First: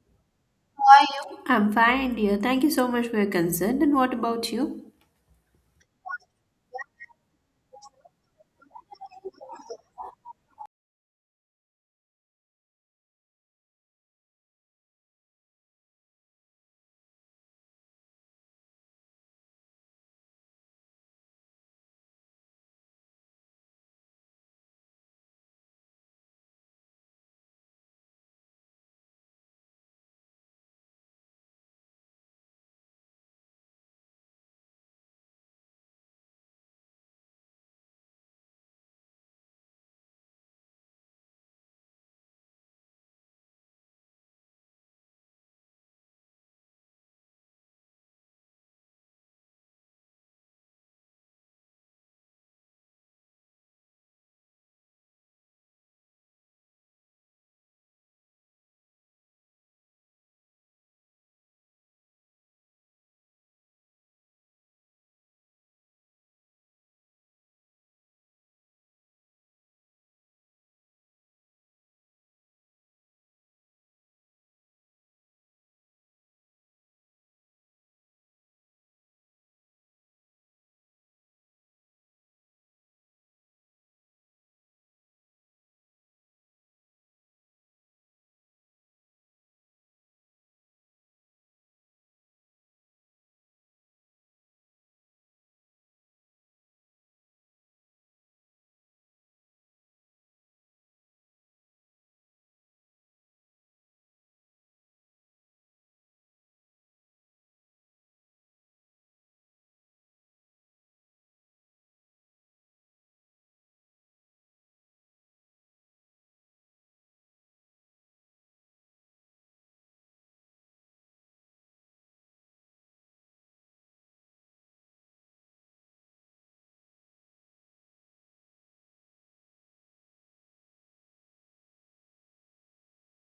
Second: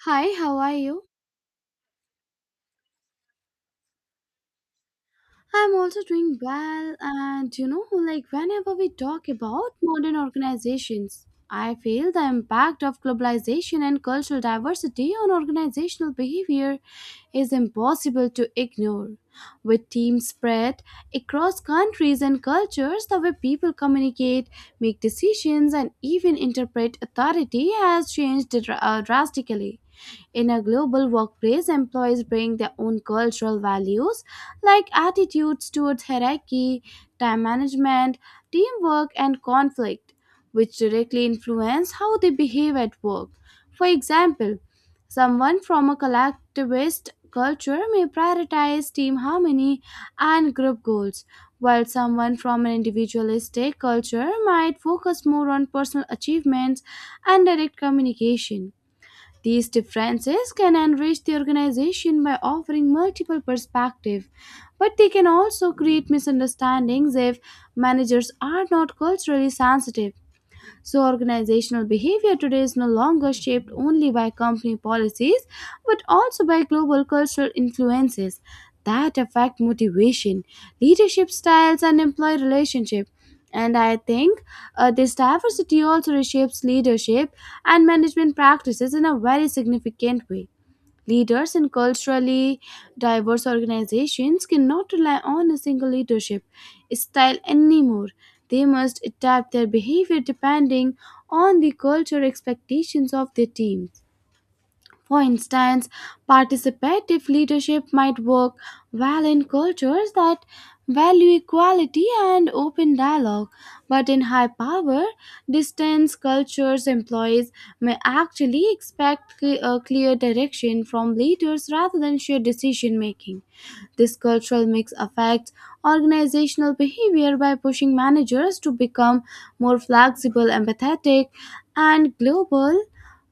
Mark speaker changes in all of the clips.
Speaker 1: Hi, how are you?
Speaker 2: I'm fine, dear. Thank you so much for your concern. And what about you?
Speaker 1: I'm also doing well, and you know, like whenever we talk about modern organizations, I feel the impact of globalization and cultural diversity on organizational behavior is impossible to ignore. With teams spread across countries and cultures, the way people communicate, make decisions, and even interpret authority has changed drastically. In a global workplace, employees bring their own cultural values like attitudes towards hierarchy, time management, teamwork, and conflict, which directly influence how they behave at work. For example, someone from a collectivist culture may prioritize team harmony and group goals, while someone from an individualistic culture might focus more on personal achievements and direct communication. These differences can enrich the organization by offering multiple perspectives, but they can also create misunderstandings if managers are not culturally sensitive. So, organizational behavior today is no longer shaped only by company policies but also by global cultural influences that affect motivation, leadership styles, and employee relationship. And I think this diversity also reshapes leadership and management practices in a very significant way. Leaders in culturally diverse organizations cannot rely on a single leadership style anymore. They must adapt their behavior depending on the cultural expectations of their teams. For instance, participative leadership might work well in cultures that value equality and open dialogue, but in high power, distance cultures employees may actually expect a clear direction from leaders rather than shared decision making. This cultural mix affects organizational behavior by pushing managers to become more flexible, empathetic, and global,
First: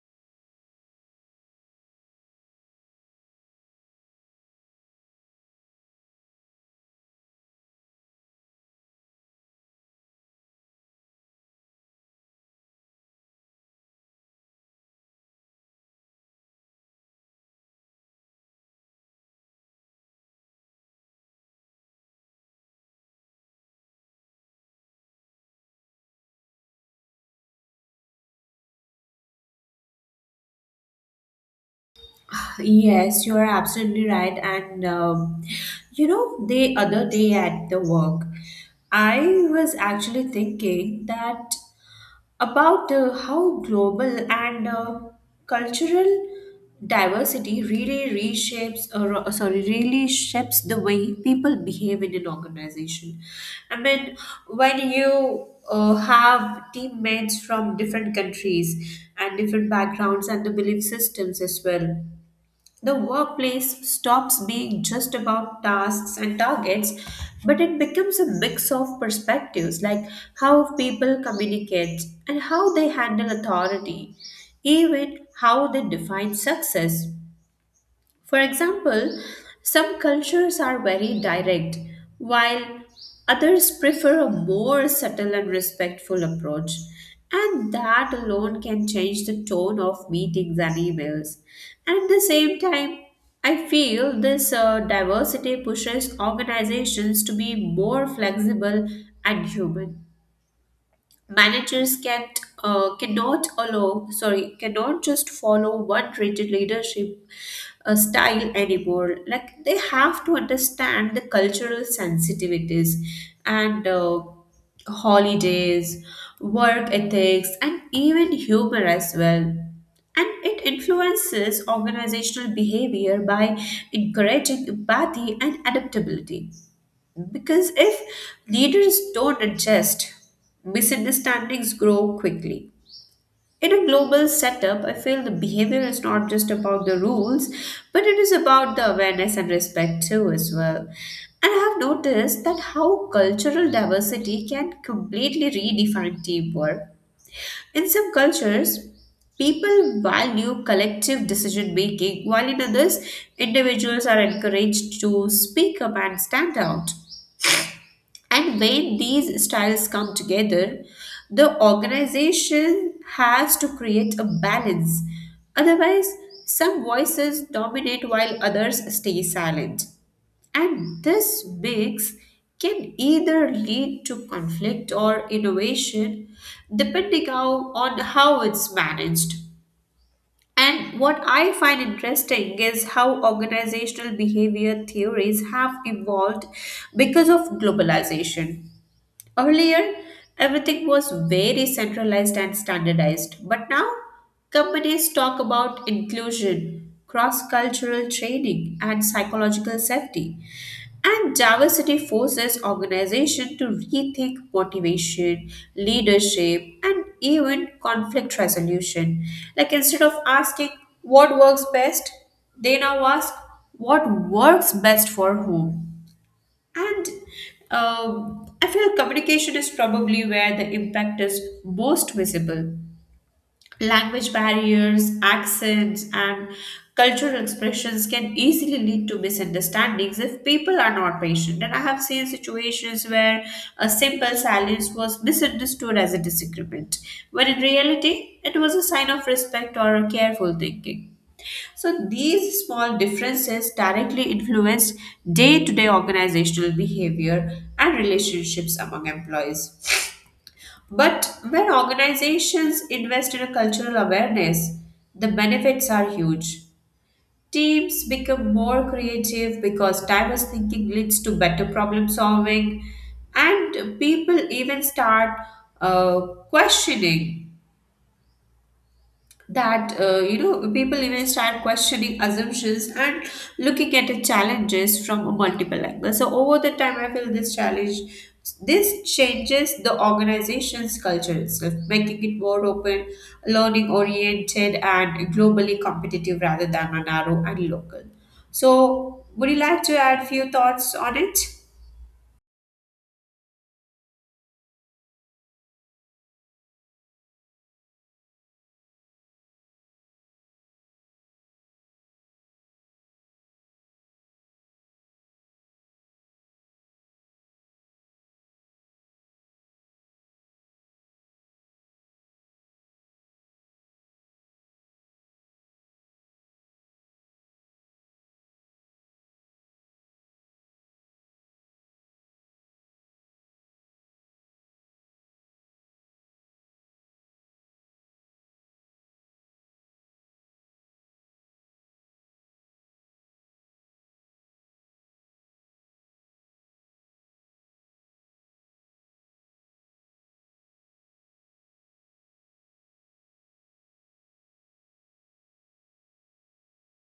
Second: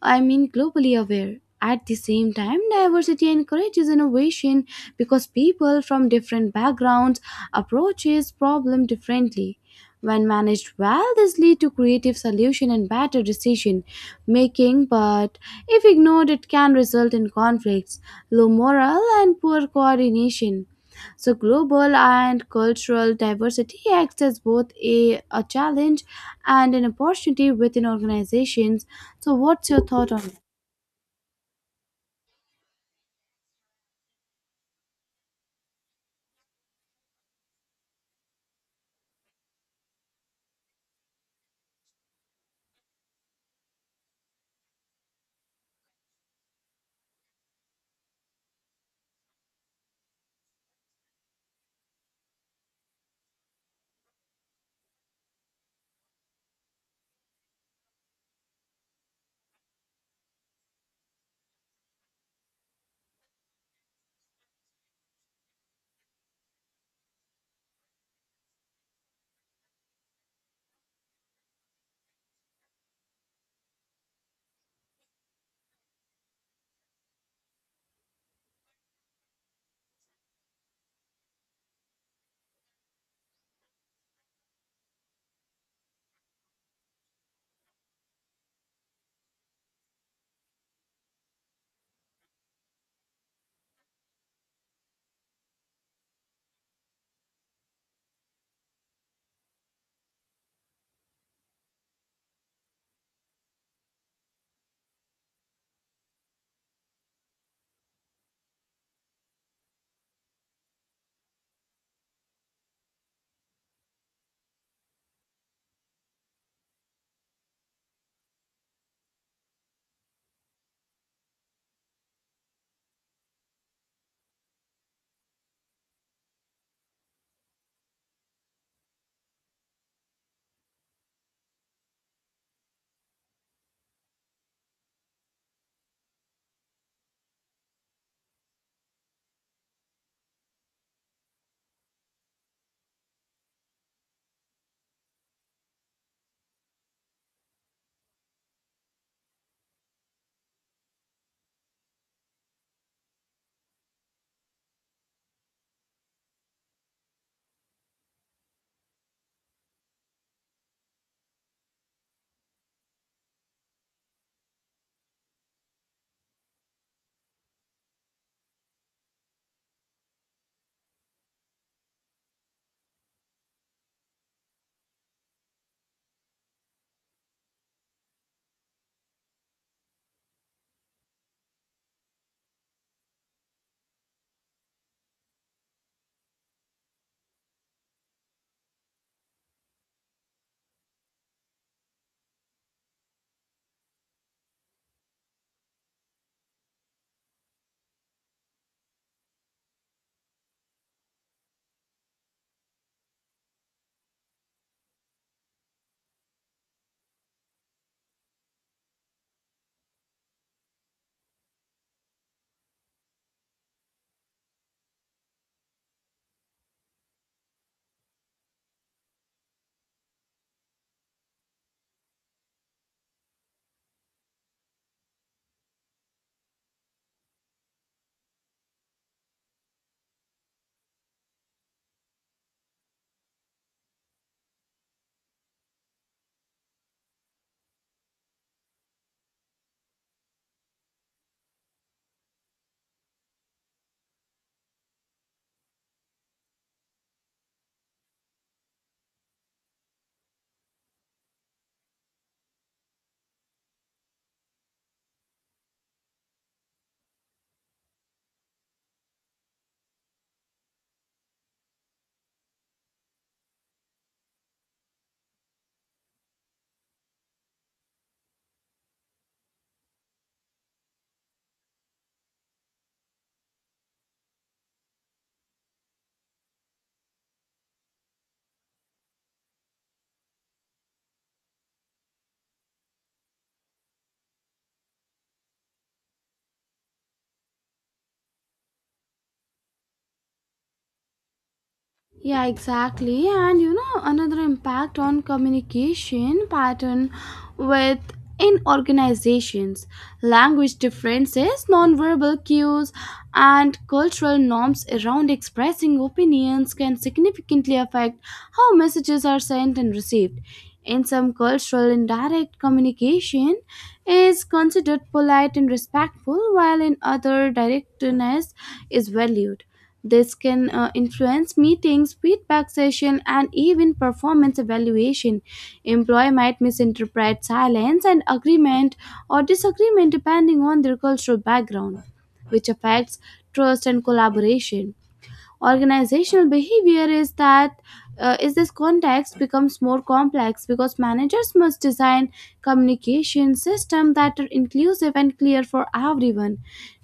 Speaker 1: I mean, globally aware. At the same time, diversity encourages innovation because people from different backgrounds approaches problem differently when managed well, this leads to creative solution and better decision making, but if ignored, it can result in conflicts, low morale, and poor coordination. So, global and cultural diversity acts as both a challenge and an opportunity within organizations. So, what's your thought on it?
Speaker 2: Yes, you're absolutely right. And You know, the other day at the work, I was actually thinking that about how global and cultural diversity really reshapes or sorry really shapes the way people behave in an organization. I mean, when you have teammates from different countries and different backgrounds and the belief systems as well, the workplace stops being just about tasks and targets, but it becomes a mix of perspectives, like how people communicate and how they handle authority, even how they define success. For example, some cultures are very direct, while others prefer a more subtle and respectful approach. And that alone can change the tone of meetings and emails. And at the same time, I feel this diversity pushes organizations to be more flexible and human. Managers can cannot allow sorry cannot just follow one rigid leadership style anymore. Like, they have to understand the cultural sensitivities and holidays, work ethics, and even humor as well. And it influences organizational behavior by encouraging empathy and adaptability, because if leaders don't adjust, misunderstandings grow quickly. In a global setup, I feel the behavior is not just about the rules, but it is about the awareness and respect too, as well. And I have noticed that how cultural diversity can completely redefine teamwork. In some cultures, people value collective decision making, while in others, individuals are encouraged to speak up and stand out. And when these styles come together, the organization has to create a balance. Otherwise, some voices dominate while others stay silent. And this mix can either lead to conflict or innovation on how it's managed. And what I find interesting is how organizational behavior theories have evolved because of globalization. Earlier, everything was very centralized and standardized, but now companies talk about inclusion, cross cultural training, and psychological safety. And diversity forces organizations to rethink motivation, leadership, and even conflict resolution. Like, instead of asking what works best, they now ask what works best for whom. And I feel communication is probably where the impact is most visible. Language barriers, accents, and cultural expressions can easily lead to misunderstandings if people are not patient. And I have seen situations where a simple silence was misunderstood as a disagreement, when in reality, it was a sign of respect or a careful thinking. So these small differences directly influence day to day organizational behavior and relationships among employees. But when organizations invest in a cultural awareness, the benefits are huge. Teams become more creative because diverse thinking leads to better problem solving, and people even start uh, questioning that you know People even start questioning assumptions and looking at the challenges from a multiple angle. So over the time, I feel this challenge this changes the organization's culture itself, making it more open, learning oriented, and globally competitive rather than a narrow and local. So would you like to add few thoughts on it?
Speaker 1: Yeah, exactly. And you know, another impact on communication pattern with in organizations, language differences, nonverbal cues, and cultural norms around expressing opinions can significantly affect how messages are sent and received. In some cultural indirect communication is considered polite and respectful, while in other directness is valued. This can influence meetings, feedback session, and even performance evaluation. Employee might misinterpret silence and agreement or disagreement depending on their cultural background, which affects trust and collaboration organizational behavior is that is this context becomes more complex because managers must design communication system that are inclusive and clear for everyone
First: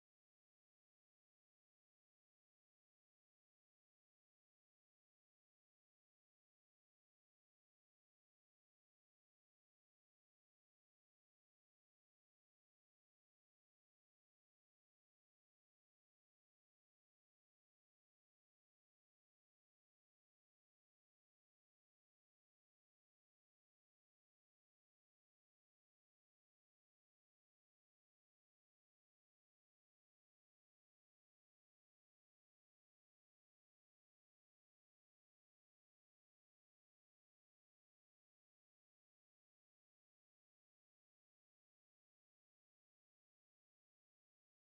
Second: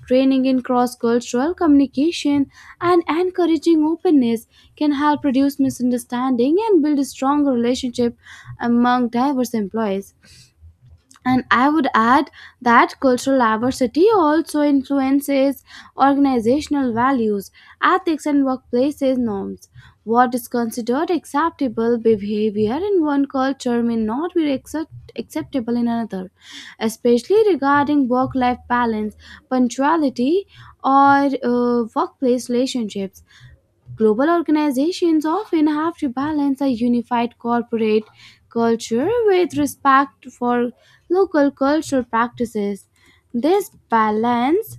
Speaker 1: training in cross-cultural communication and encouraging openness can help reduce misunderstanding and build a strong relationship among diverse employees and I would add that cultural diversity also influences organizational values, ethics, and workplaces norms. What is considered acceptable behavior in one culture may not be acceptable in another, especially regarding work life balance, punctuality, or workplace relationships. Global organizations often have to balance a unified corporate culture with respect for local cultural practices. This balance,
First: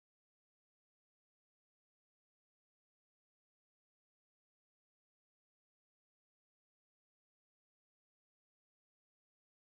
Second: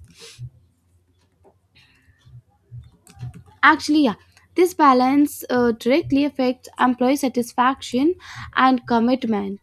Speaker 1: actually, yeah, this balance directly affects employee satisfaction and commitment.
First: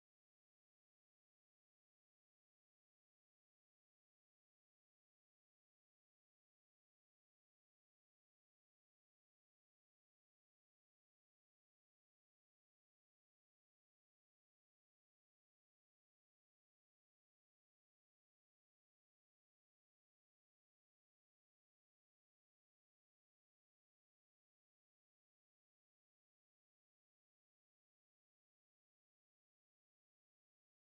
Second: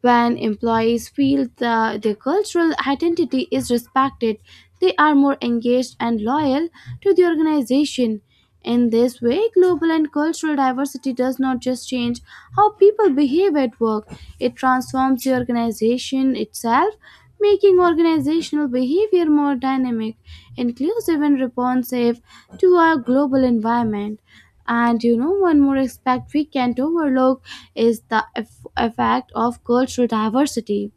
Speaker 1: When employees feel that their cultural identity is respected, they are more engaged and loyal to the organization. In this way, global and cultural diversity does not just change how people behave at work, it transforms the organization itself, making organizational behavior more dynamic, inclusive, and responsive to our global environment. And you know, one more aspect we can't overlook is the effect of cultural diversity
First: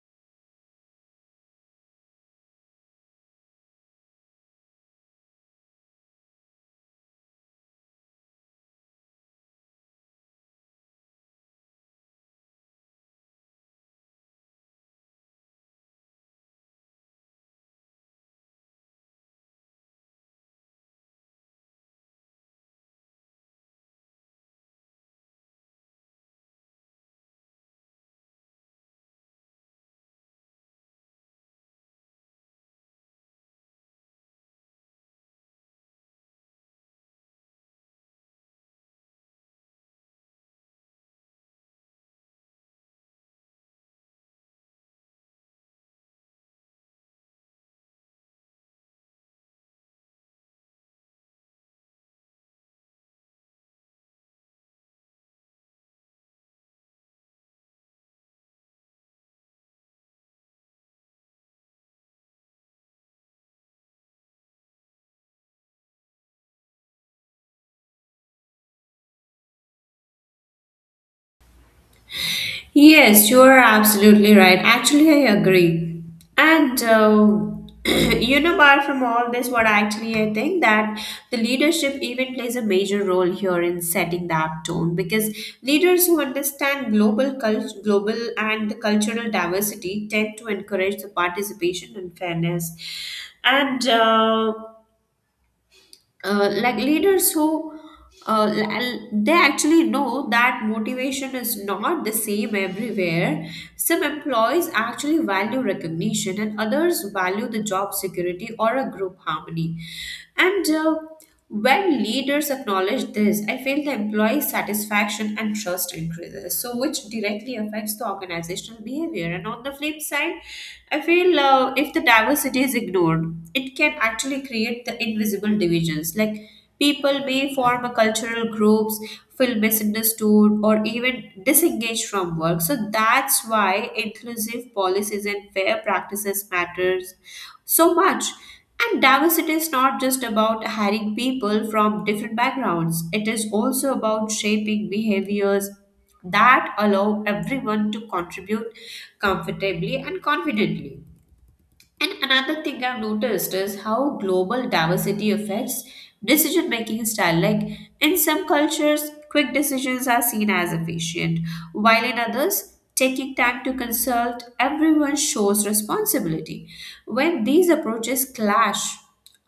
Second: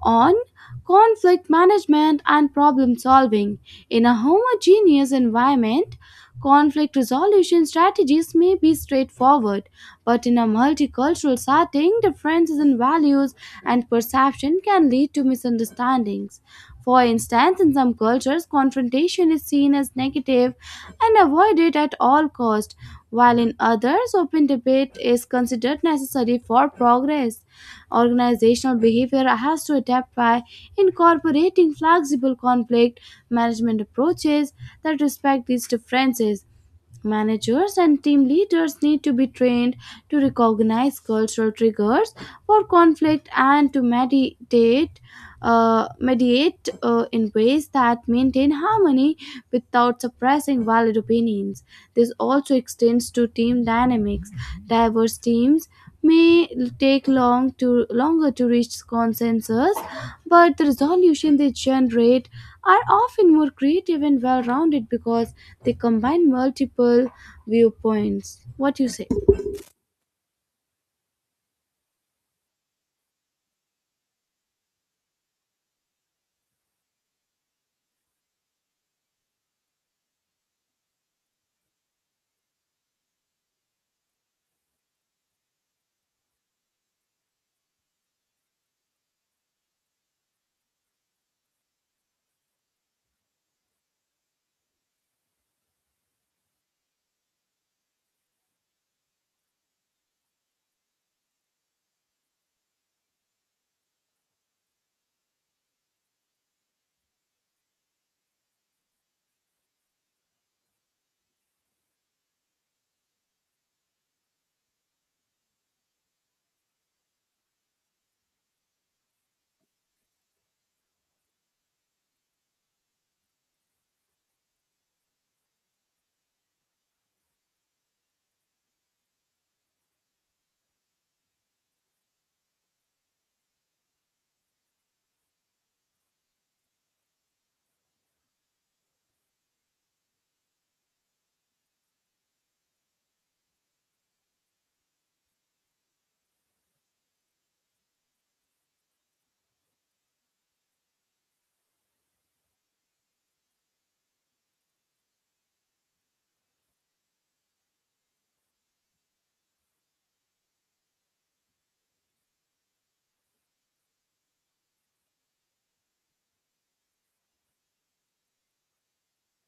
Speaker 1: on conflict management and problem solving. In a homogeneous environment, conflict resolution strategies may be straightforward, but in a multicultural setting, differences in values and perception can lead to misunderstandings. For instance, in some cultures, confrontation is seen as negative and avoided at all cost, while in others, open debate is considered necessary for progress. Organizational behavior has to adapt by incorporating flexible conflict management approaches that respect these differences. Managers and team leaders need to be trained to recognize cultural triggers for conflict and to mediate in ways that maintain harmony without suppressing valid opinions. This also extends to team dynamics. Diverse teams may take long to longer to reach consensus, but the resolution they generate are often more creative and well-rounded because they combine multiple viewpoints. What you say?
Speaker 2: Yes, you are absolutely right. Actually, I agree. And You know, apart from all this, what actually I think that the leadership even plays a major role here in setting that tone, because leaders who understand global and the cultural diversity tend to encourage the participation and fairness. And like leaders who they actually know that motivation is not the same everywhere. Some employees actually value recognition, and others value the job security or a group harmony. And when leaders acknowledge this, I feel the employee satisfaction and trust increases, so which directly affects the organizational behavior. And on the flip side, I feel if the diversity is ignored, it can actually create the invisible divisions. Like, people may form a cultural groups, feel misunderstood, or even disengaged from work. So that's why inclusive policies and fair practices matters so much. And diversity is not just about hiring people from different backgrounds, it is also about shaping behaviors that allow everyone to contribute comfortably and confidently. And another thing I've noticed is how global diversity affects decision making style. Like, in some cultures, quick decisions are seen as efficient, while in others, taking time to consult everyone shows responsibility. When these approaches clash,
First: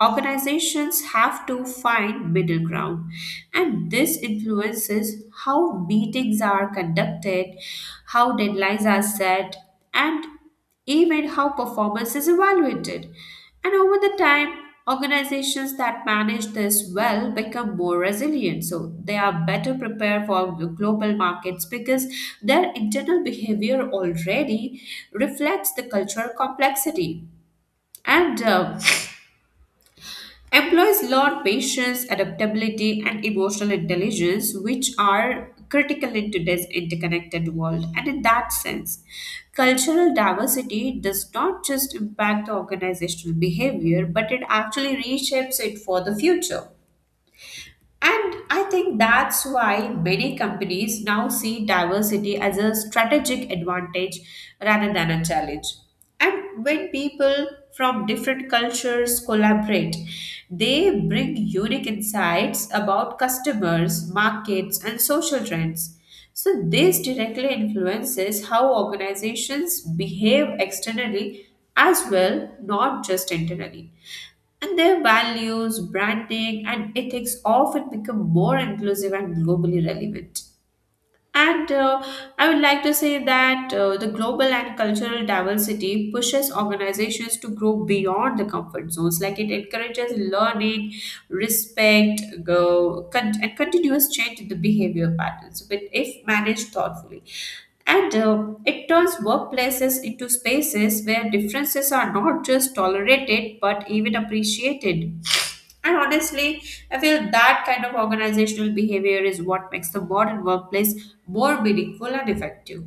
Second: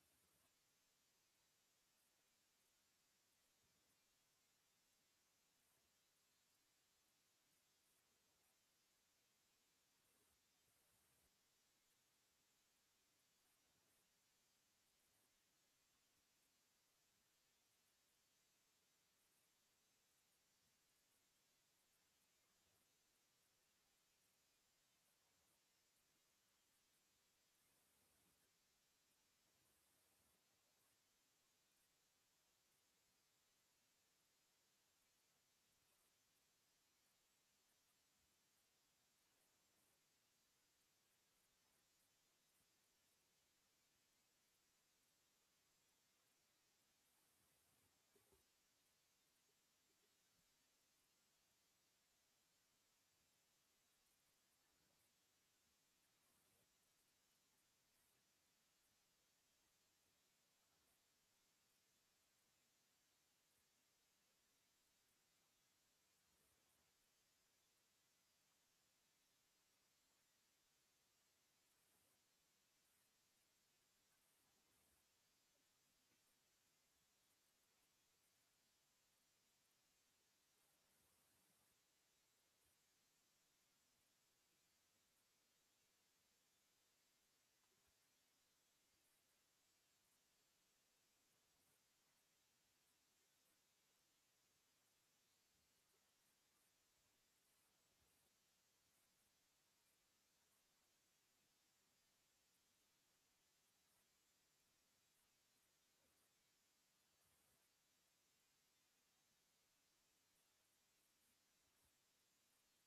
Speaker 2: organizations have to find middle ground, and this influences how meetings are conducted, how deadlines are set, and even how performance is evaluated. And over the time, organizations that manage this well become more resilient. So they are better prepared for the global markets because their internal behavior already reflects the cultural complexity. And employs learn patience, adaptability, and emotional intelligence, which are critical in today's interconnected world. And in that sense, cultural diversity does not just impact the organizational behavior, but it actually reshapes it for the future. And I think that's why many companies now see diversity as a strategic advantage rather than a challenge. And when people from different cultures collaborate, they bring unique insights about customers, markets, and social trends. So this directly influences how organizations behave externally as well, not just internally. And their values, branding, and ethics often become more inclusive and globally relevant. And I would like to say that the global and cultural diversity pushes organizations to grow beyond the comfort zones. Like, it encourages learning, and continuous change in the behavior patterns, but if managed thoughtfully. And it turns workplaces into spaces where differences are not just tolerated but even appreciated. And honestly, I feel that kind of organizational behavior is what makes the modern workplace more meaningful and effective.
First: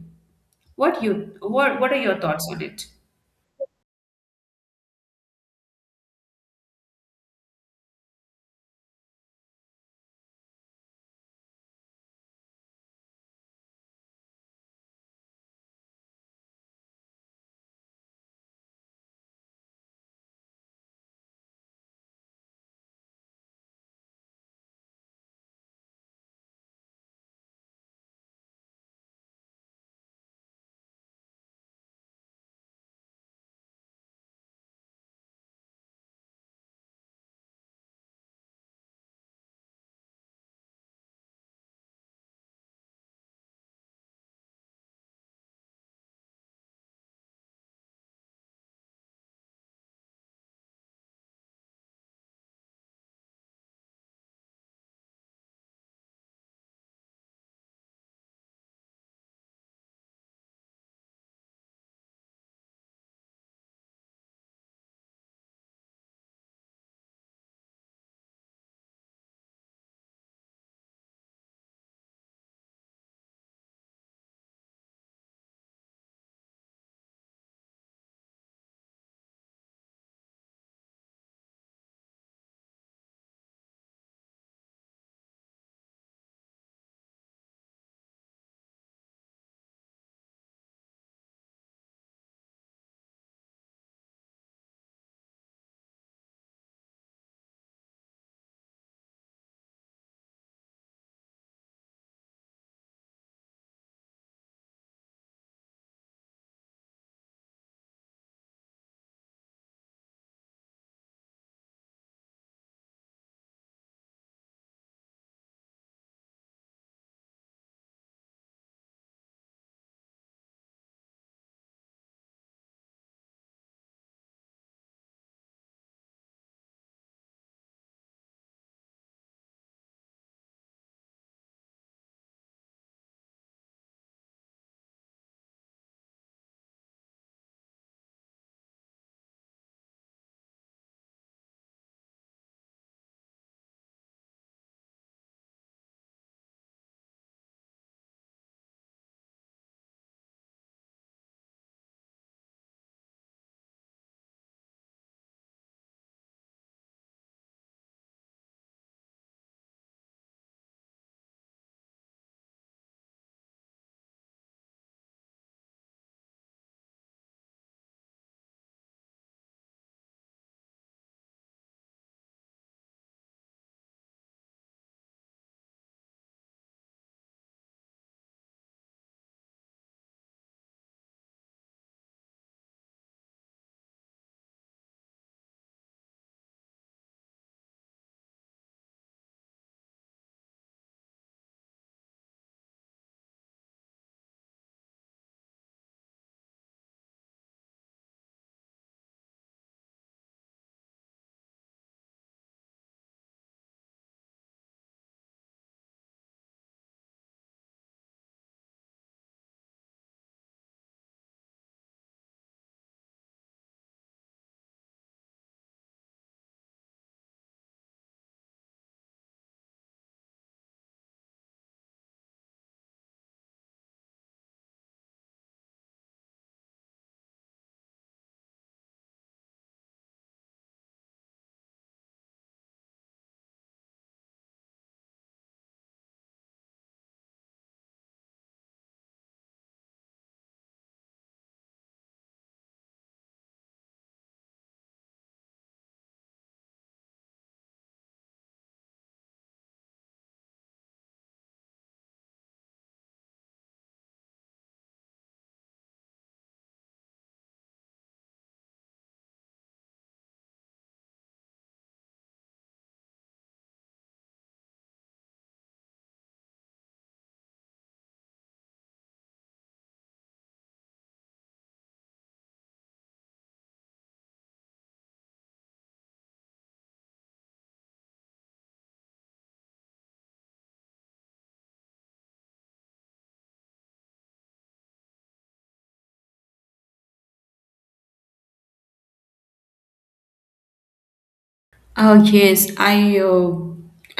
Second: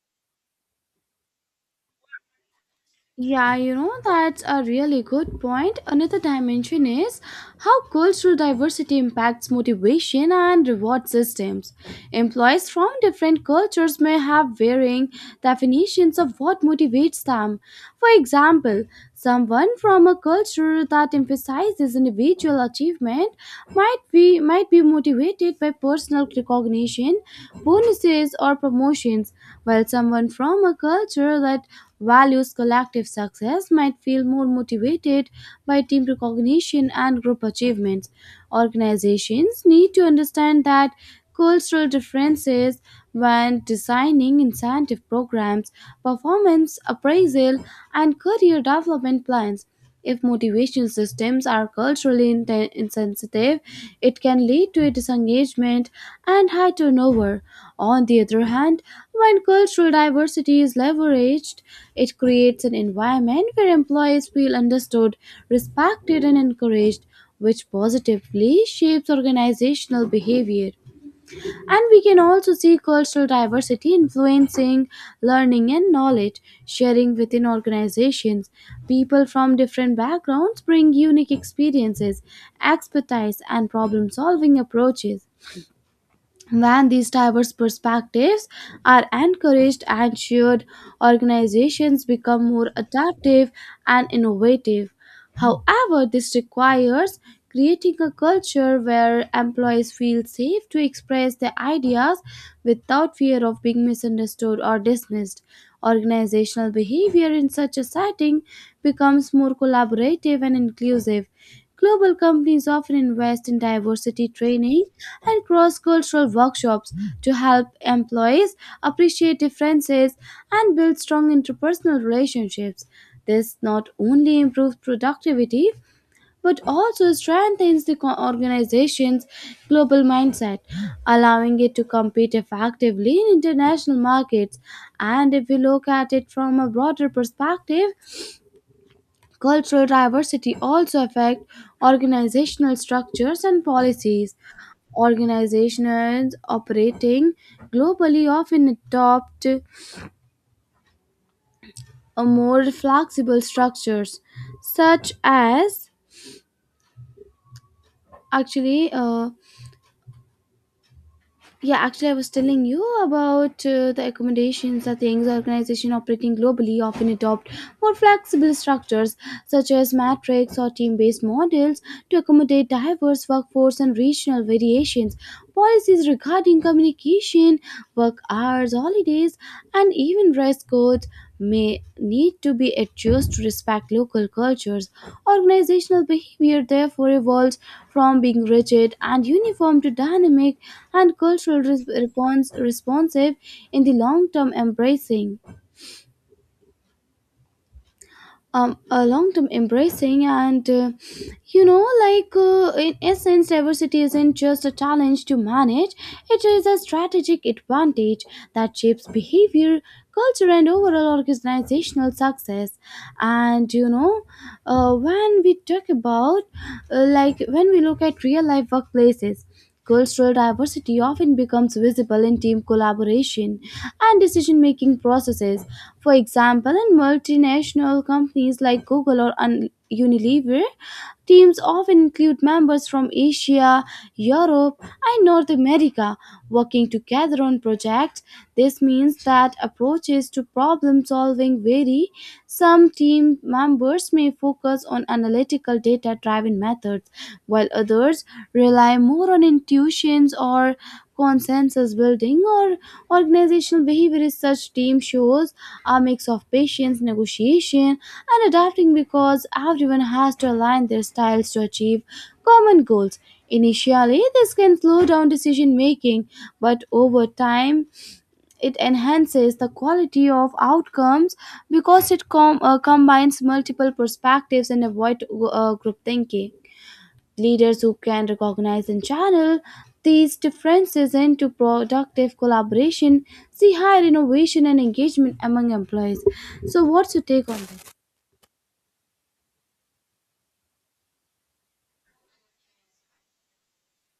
Speaker 2: What are your thoughts on it?
Speaker 1: Yeah, you know, that's a really good point. Another dimension is how cultural diversity impacts motivation and reward systems. Employees from different cultures may have varying definitions of what motivates them. For example, someone from a culture that emphasizes individual achievement might be motivated by personal recognition, bonuses or promotions, while someone from a culture that values collective success might feel more motivated by team recognition and group achievements. Organizations need to understand that cultural differences when designing incentive programs, performance appraisal, and career development plans. If motivation systems are culturally insensitive, it can lead to disengagement and high turnover. On the other hand, when cultural diversity is leveraged, it creates an environment where employees feel understood, respected, and encouraged, which positively shapes organizational behavior. And we can also see cultural diversity influencing learning and knowledge sharing within organizations. People from different backgrounds bring unique experiences, expertise, and problem solving approaches. When these diverse perspectives are encouraged and shared, organizations become more adaptive and innovative. However, this requires creating a culture where employees feel safe to express their ideas without fear of being misunderstood or dismissed. Organizational behavior in such a setting becomes more collaborative and inclusive. Global companies often invest in diversity training and cross cultural workshops to help employees appreciate differences and build strong interpersonal relationships. This not only improves productivity but also strengthens the organization's global mindset, allowing it to compete effectively in international markets. And if we look at it from a broader perspective, cultural diversity also affect organizational structures and policies. Organizations operating globally often adopt a more flexible structures, such as actually uh, I was telling you about the accommodations that things organization operating globally often adopt more flexible structures such as matrix or team-based models to accommodate diverse workforce and regional variations. Policies regarding communication, work hours, holidays, and even dress codes may need to be adjusted to respect local cultures. Organizational behavior therefore evolves from being rigid and uniform to dynamic and cultural responsive in the long term embracing. A long-term embracing and in essence diversity isn't just a challenge to manage, it is a strategic advantage that shapes behavior, culture, and overall organizational success. And you know, when we talk about like when we look at real life workplaces, cultural diversity often becomes visible in team collaboration and decision making processes. For example, in multinational companies like Google or Unilever, teams often include members from Asia, Europe, and North America working together on projects. This means that approaches to problem solving vary. Some team members may focus on analytical data driven methods, while others rely more on intuitions or consensus building or organizational behavior research team shows a mix of patience, negotiation, and adapting because everyone has to align their styles to achieve common goals. Initially, this can slow down decision making, but over time, it enhances the quality of outcomes because it combines multiple perspectives and avoid group thinking. Leaders who can recognize and channel these differences into productive collaboration see higher innovation and engagement among employees. So what's your take on this?
Speaker 2: Oh yes, I, uh,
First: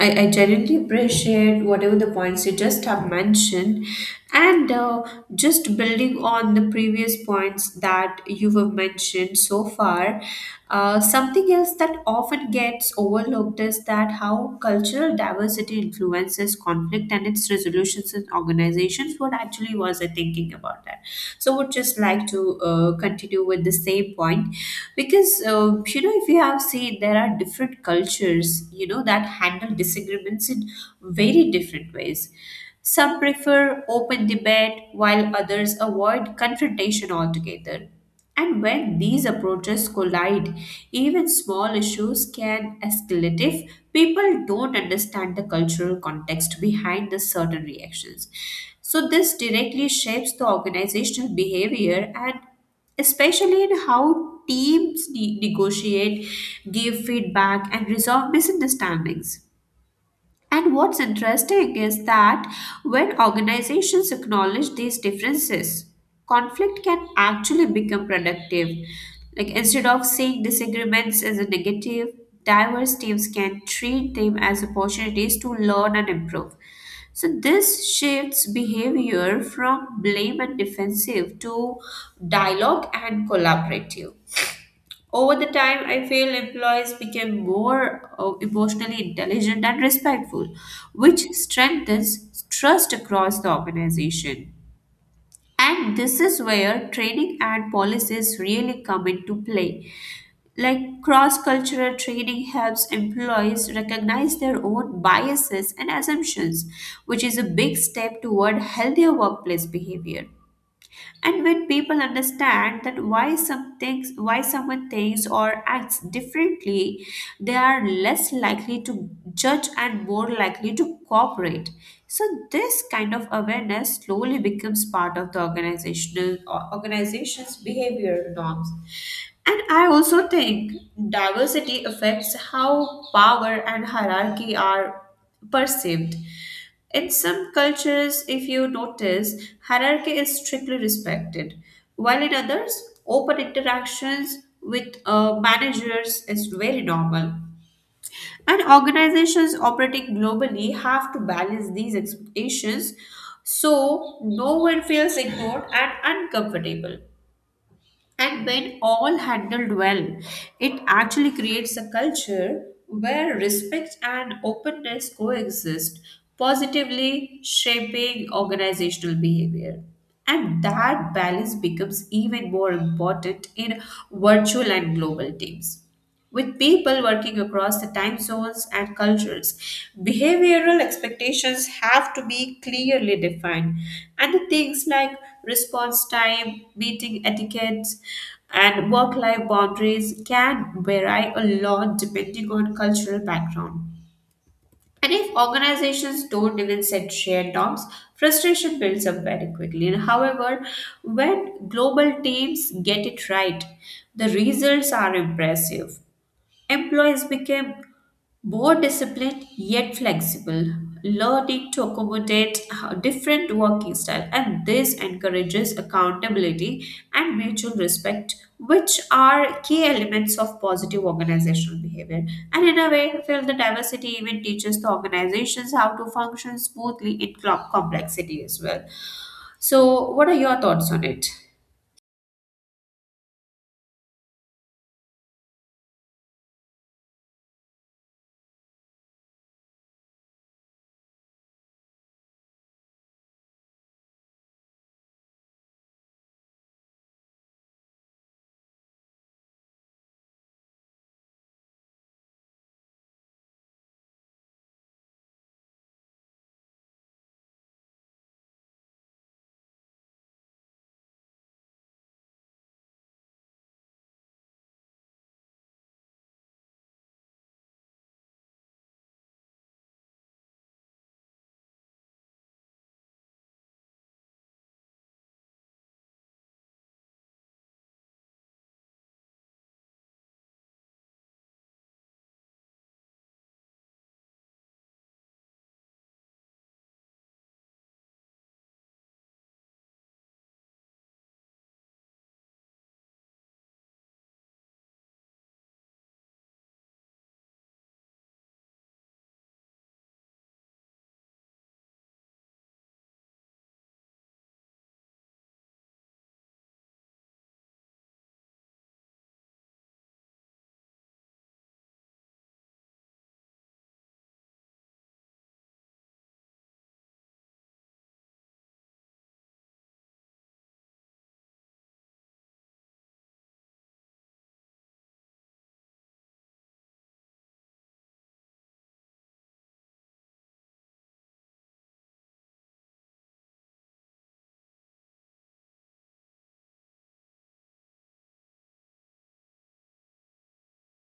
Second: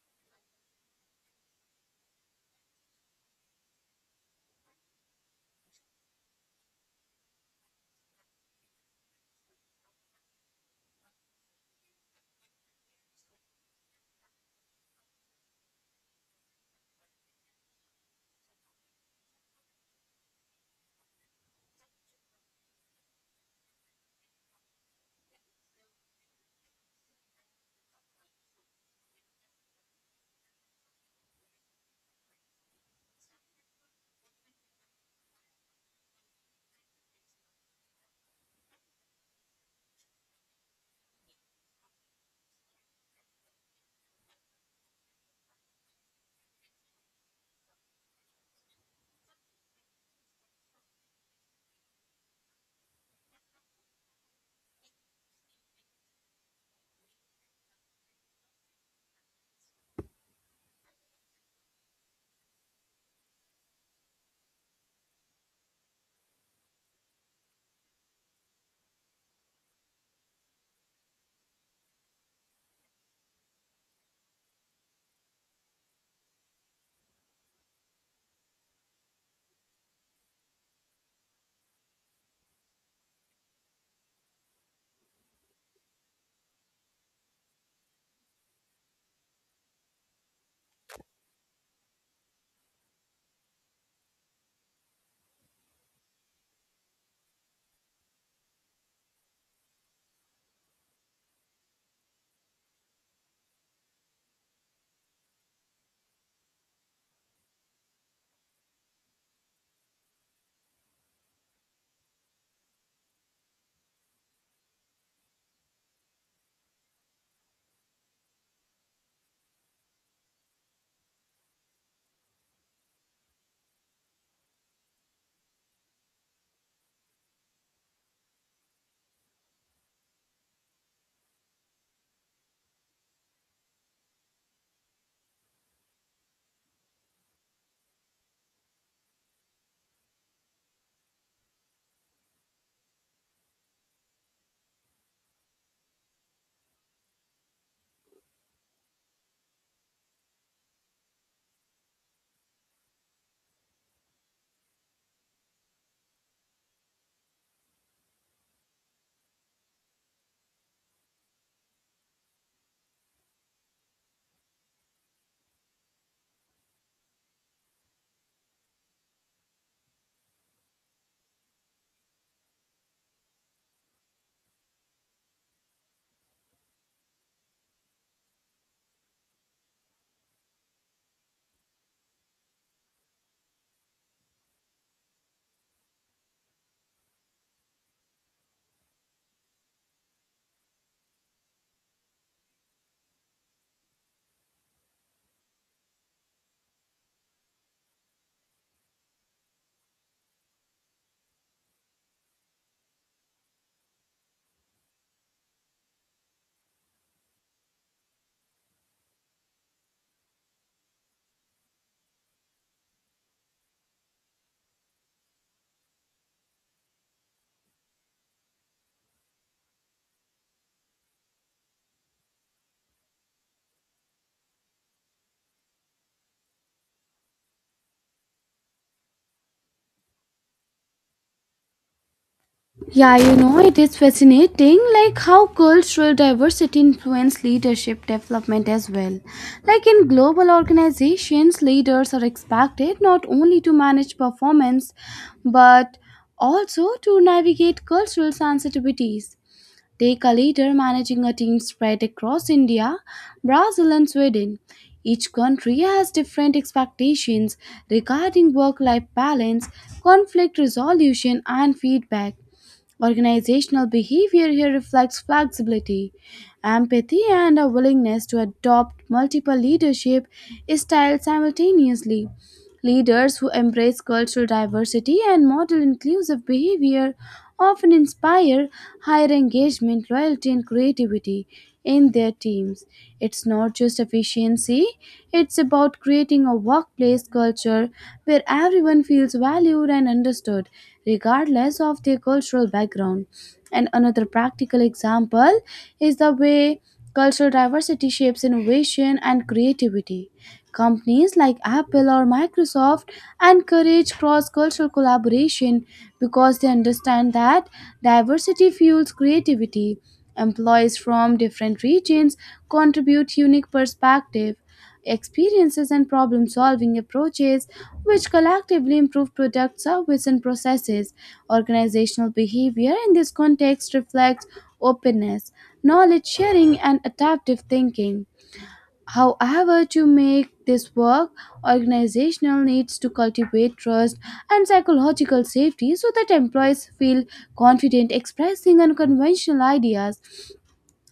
Speaker 2: I I genuinely appreciate whatever the points you just have mentioned, and just building on the previous points that you have mentioned so far. Something else that often gets overlooked is that how cultural diversity influences conflict and its resolutions in organizations. What actually was I thinking about that? So would just like to continue with the same point, because you know, if you have seen, there are different cultures, you know, that handle disagreements in very different ways. Some prefer open debate while others avoid confrontation altogether, and when these approaches collide, even small issues can escalate if people don't understand the cultural context behind the certain reactions. So, this directly shapes the organizational behavior, and especially in how teams negotiate, give feedback, and resolve misunderstandings. And what's interesting is that when organizations acknowledge these differences, conflict can actually become productive. Like, instead of seeing disagreements as a negative, diverse teams can treat them as opportunities to learn and improve. So this shifts behavior from blame and defensive to dialogue and collaborative. Over the time, I feel employees became more emotionally intelligent and respectful, which strengthens trust across the organization. And this is where training and policies really come into play. Like, cross cultural training helps employees recognize their own biases and assumptions, which is a big step toward healthier workplace behavior. And when people understand that why some things, why someone thinks or acts differently, they are less likely to judge and more likely to cooperate. So this kind of awareness slowly becomes part of the organizational organization's behavior norms. And I also think diversity affects how power and hierarchy are perceived. In some cultures, if you notice, hierarchy is strictly respected, while in others, open interactions with managers is very normal. And organizations operating globally have to balance these expectations so no one feels ignored and uncomfortable. And when all handled well, it actually creates a culture where respect and openness coexist, positively shaping organizational behavior. And that balance becomes even more important in virtual and global teams, with people working across the time zones and cultures. Behavioral expectations have to be clearly defined, and the things like response time, meeting etiquettes, and work life boundaries can vary a lot depending on cultural background. And if organizations don't even set shared norms, frustration builds up very quickly. And however, when global teams get it right, the results are impressive. Employees became more disciplined yet flexible, learning to accommodate different working style, and this encourages accountability and mutual respect, which are key elements of positive organizational behavior. And in a way, I feel the diversity even teaches the organizations how to function smoothly in complexity as well. So, what are your thoughts on it?
Speaker 1: Yeah, you know, it is fascinating like how cultural diversity influence leadership development as well. Like in global organizations, leaders are expected not only to manage performance but also to navigate cultural sensitivities. Take a leader managing a team spread across India, Brazil, and Sweden. Each country has different expectations regarding work life balance, conflict resolution, and feedback. Organizational behavior here reflects flexibility, empathy, and a willingness to adopt multiple leadership styles simultaneously. Leaders who embrace cultural diversity and model inclusive behavior often inspire higher engagement, loyalty, and creativity in their teams. It's not just efficiency, it's about creating a workplace culture where everyone feels valued and understood, regardless of their cultural background. And another practical example is the way cultural diversity shapes innovation and creativity. Companies like Apple or Microsoft encourage cross cultural collaboration because they understand that diversity fuels creativity. Employees from different regions contribute unique perspective, experiences, and problem solving approaches, which collectively improve product service and processes. Organizational behavior in this context reflects openness, knowledge sharing, and adaptive thinking. However, to make this work, organizational needs to cultivate trust and psychological safety so that employees feel confident expressing unconventional ideas.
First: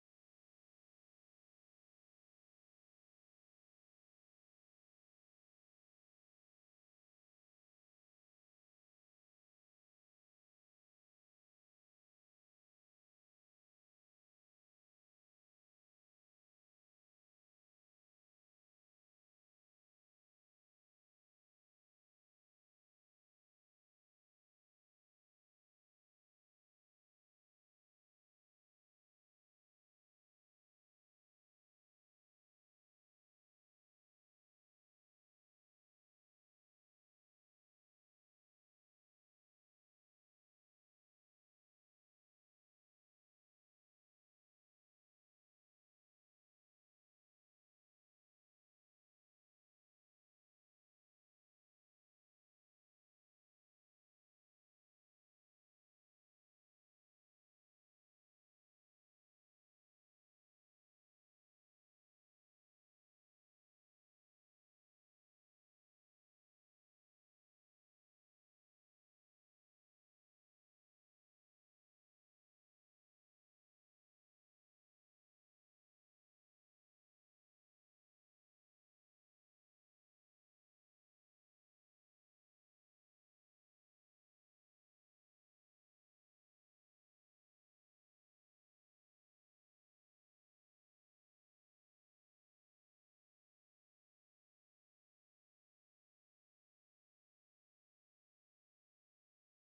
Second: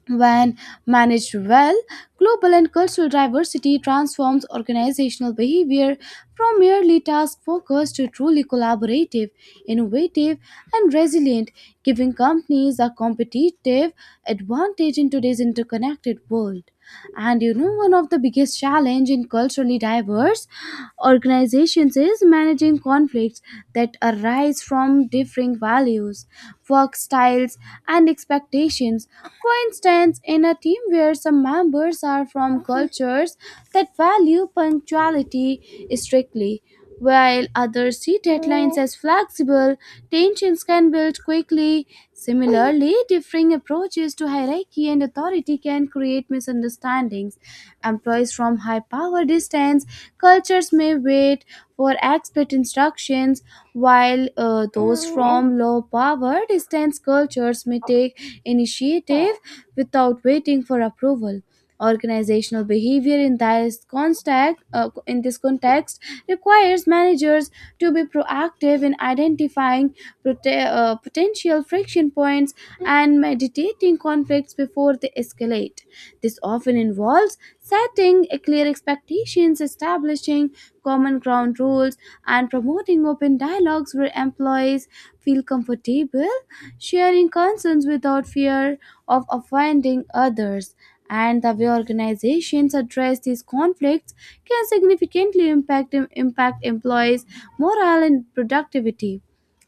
Speaker 1: When managed well, global and cultural diversity transforms organizational behavior from merely task focused to truly collaborative, innovative, and resilient, giving companies a competitive advantage in today's interconnected world. And you know, one of the biggest challenge in culturally diverse organizations is managing conflicts that arise from differing values, work styles, and expectations. For instance, in a team where some members are from cultures that value punctuality strictly, while others see deadlines as flexible, tensions can build quickly. Similarly, differing approaches to hierarchy and authority can create misunderstandings. Employees from high power distance cultures may wait for expert instructions, while those from low power distance cultures may take initiative without waiting for approval. Organizational behavior in this context requires managers to be proactive in identifying potential friction points and mediating conflicts before they escalate. This often involves setting a clear expectations, establishing common ground rules, and promoting open dialogues where employees feel comfortable sharing concerns without fear of offending others. And the way organizations address these conflicts can significantly impact employees' morale and productivity.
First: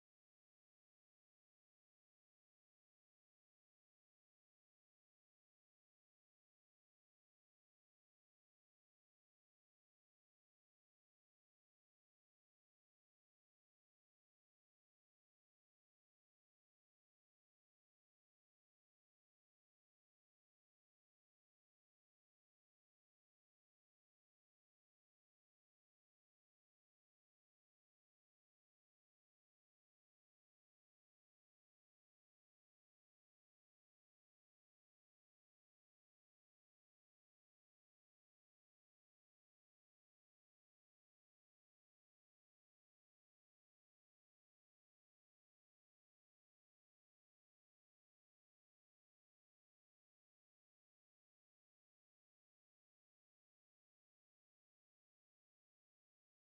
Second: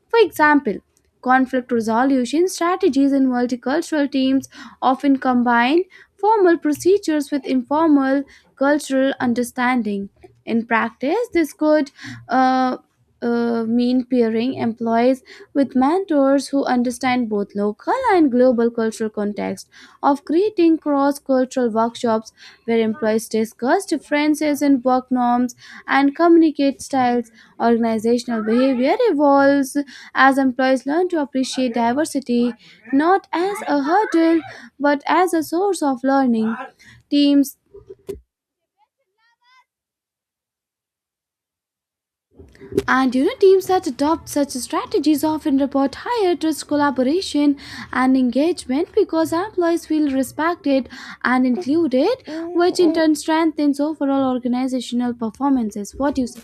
Speaker 1: For example, conflict resolution strategies in multicultural teams often combine formal procedures with informal cultural understanding. In practice, this could uh, mean pairing employees with mentors who understand both local and global cultural context, of creating cross cultural workshops where employees discuss differences in work norms and communicate styles. Organizational behavior evolves as employees learn to appreciate diversity not as a hurdle but as a source of learning teams. And you know, teams that adopt such strategies often report higher trust collaboration and engagement because employees feel respected and included, which in turn strengthens overall organizational performances. What do you say?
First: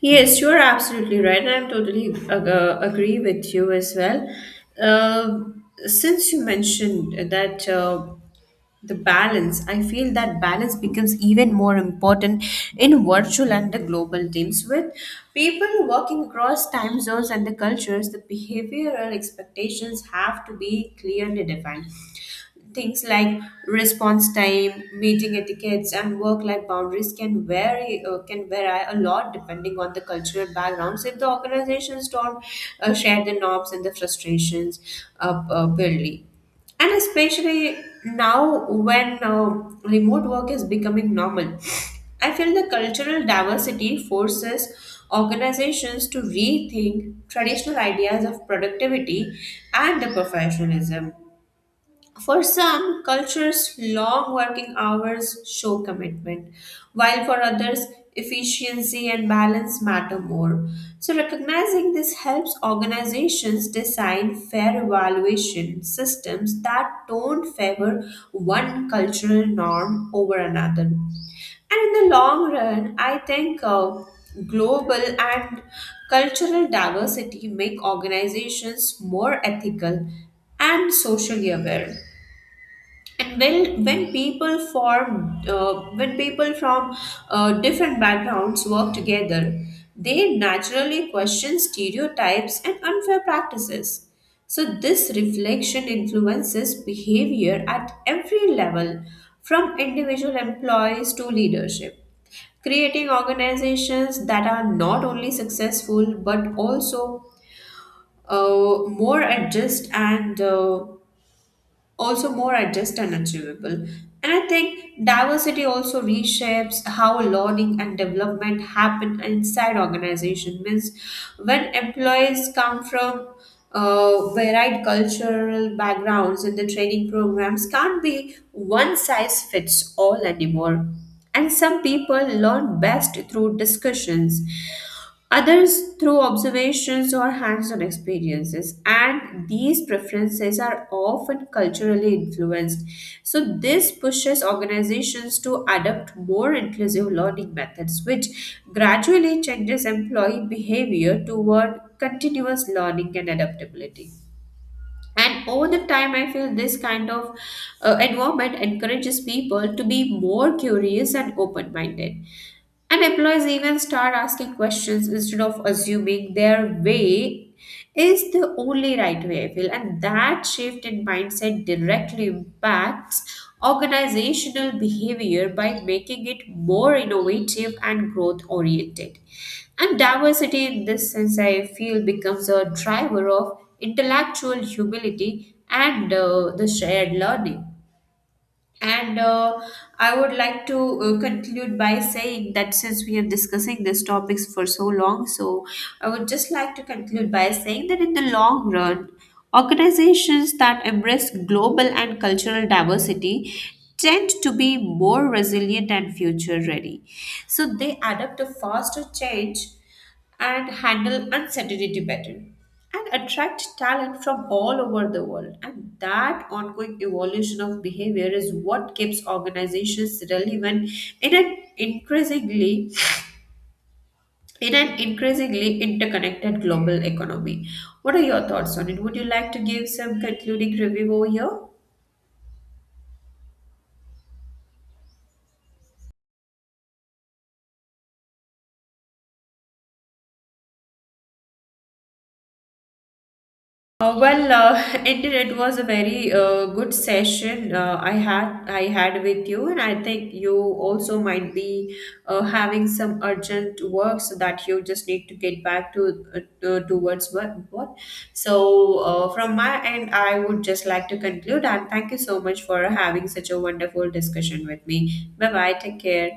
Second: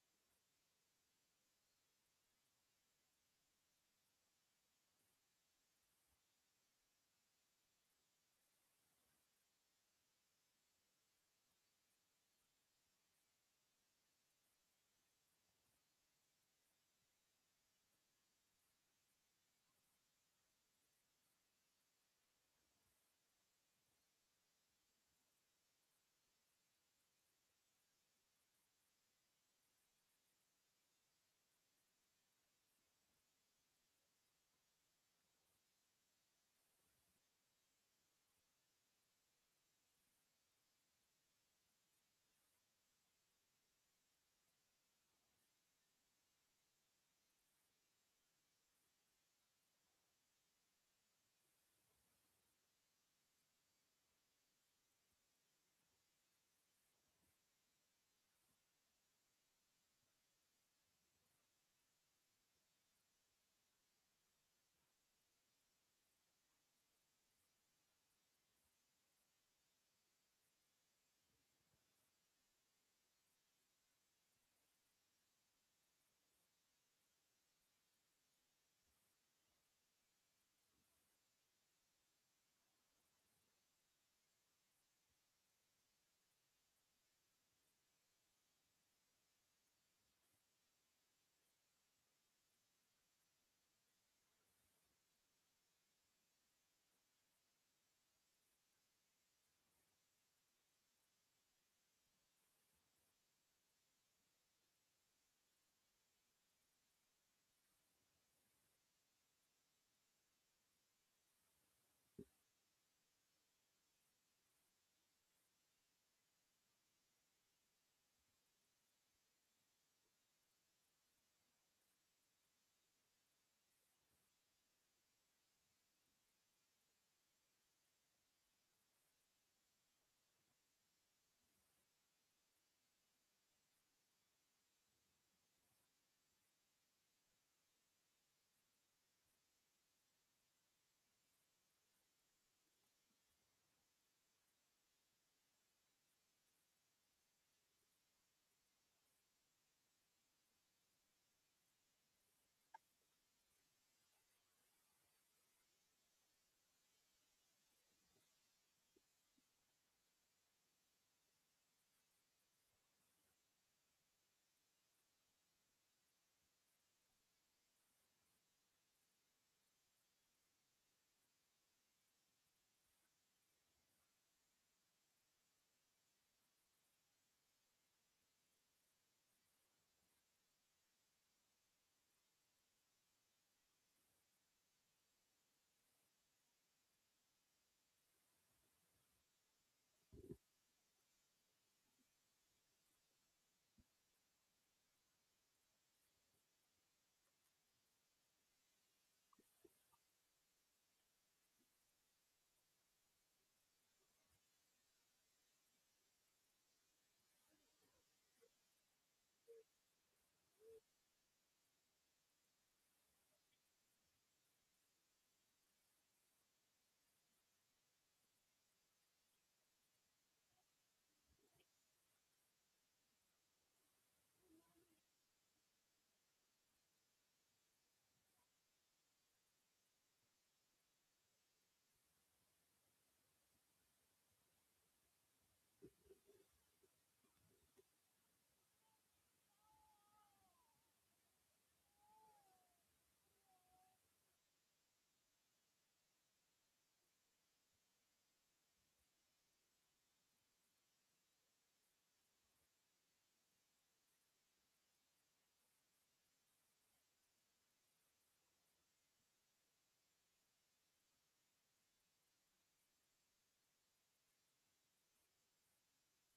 Speaker 2: Yes, you are absolutely right, and I totally agree with you as well. Uh, since you mentioned that the balance, I feel that balance becomes even more important in virtual and the global teams. With people working across time zones and the cultures, the behavioral expectations have to be clearly defined. Things like response time, meeting etiquettes, and work-life boundaries can vary a lot depending on the cultural backgrounds. If the organizations don't share the norms and the frustrations buildly, and especially now when remote work is becoming normal, I feel the cultural diversity forces organizations to rethink traditional ideas of productivity and the professionalism. For some cultures, long working hours show commitment, while for others, efficiency and balance matter more. So, recognizing this helps organizations design fair evaluation systems that don't favor one cultural norm over another. And in the long run, I think global and cultural diversity make organizations more ethical and socially aware. And when people from different backgrounds work together, they naturally question stereotypes and unfair practices. So this reflection influences behavior at every level, from individual employees to leadership, creating organizations that are not only successful but uh, more adjust and uh, also more adjust and achievable. And I think diversity also reshapes how learning and development happen inside organization. Means when employees come from varied cultural backgrounds and the training programs can't be one size fits all anymore. And some people learn best through discussions, others through observations or hands on experiences. And these preferences are often culturally influenced. So, this pushes organizations to adopt more inclusive learning methods, which gradually changes employee behavior toward continuous learning and adaptability. And over the time, I feel this kind of environment encourages people to be more curious and open minded, and employees even start asking questions instead of assuming their way is the only right way, I feel. And that shift in mindset directly impacts organizational behavior by making it more innovative and growth oriented. And diversity in this sense, I feel, becomes a driver of intellectual humility and the shared learning. And I would like to conclude by saying that since we are discussing these topics for so long, so I would just like to conclude by saying that in the long run, organizations that embrace global and cultural diversity tend to be more resilient and future ready. So they adapt to faster change and handle uncertainty better and attract talent from all over the world. And that ongoing evolution of behavior is what keeps organizations relevant in an increasingly in an increasingly interconnected global economy. What are your thoughts on it? Would you like to give some concluding review over here? Well, indeed, it was a very good session I had with you, and I think you also might be having some urgent work, so that you just need to get back to uh, towards what. So, from my end, I would just like to conclude, and thank you so much for having such a wonderful discussion with me. Bye bye. Take care.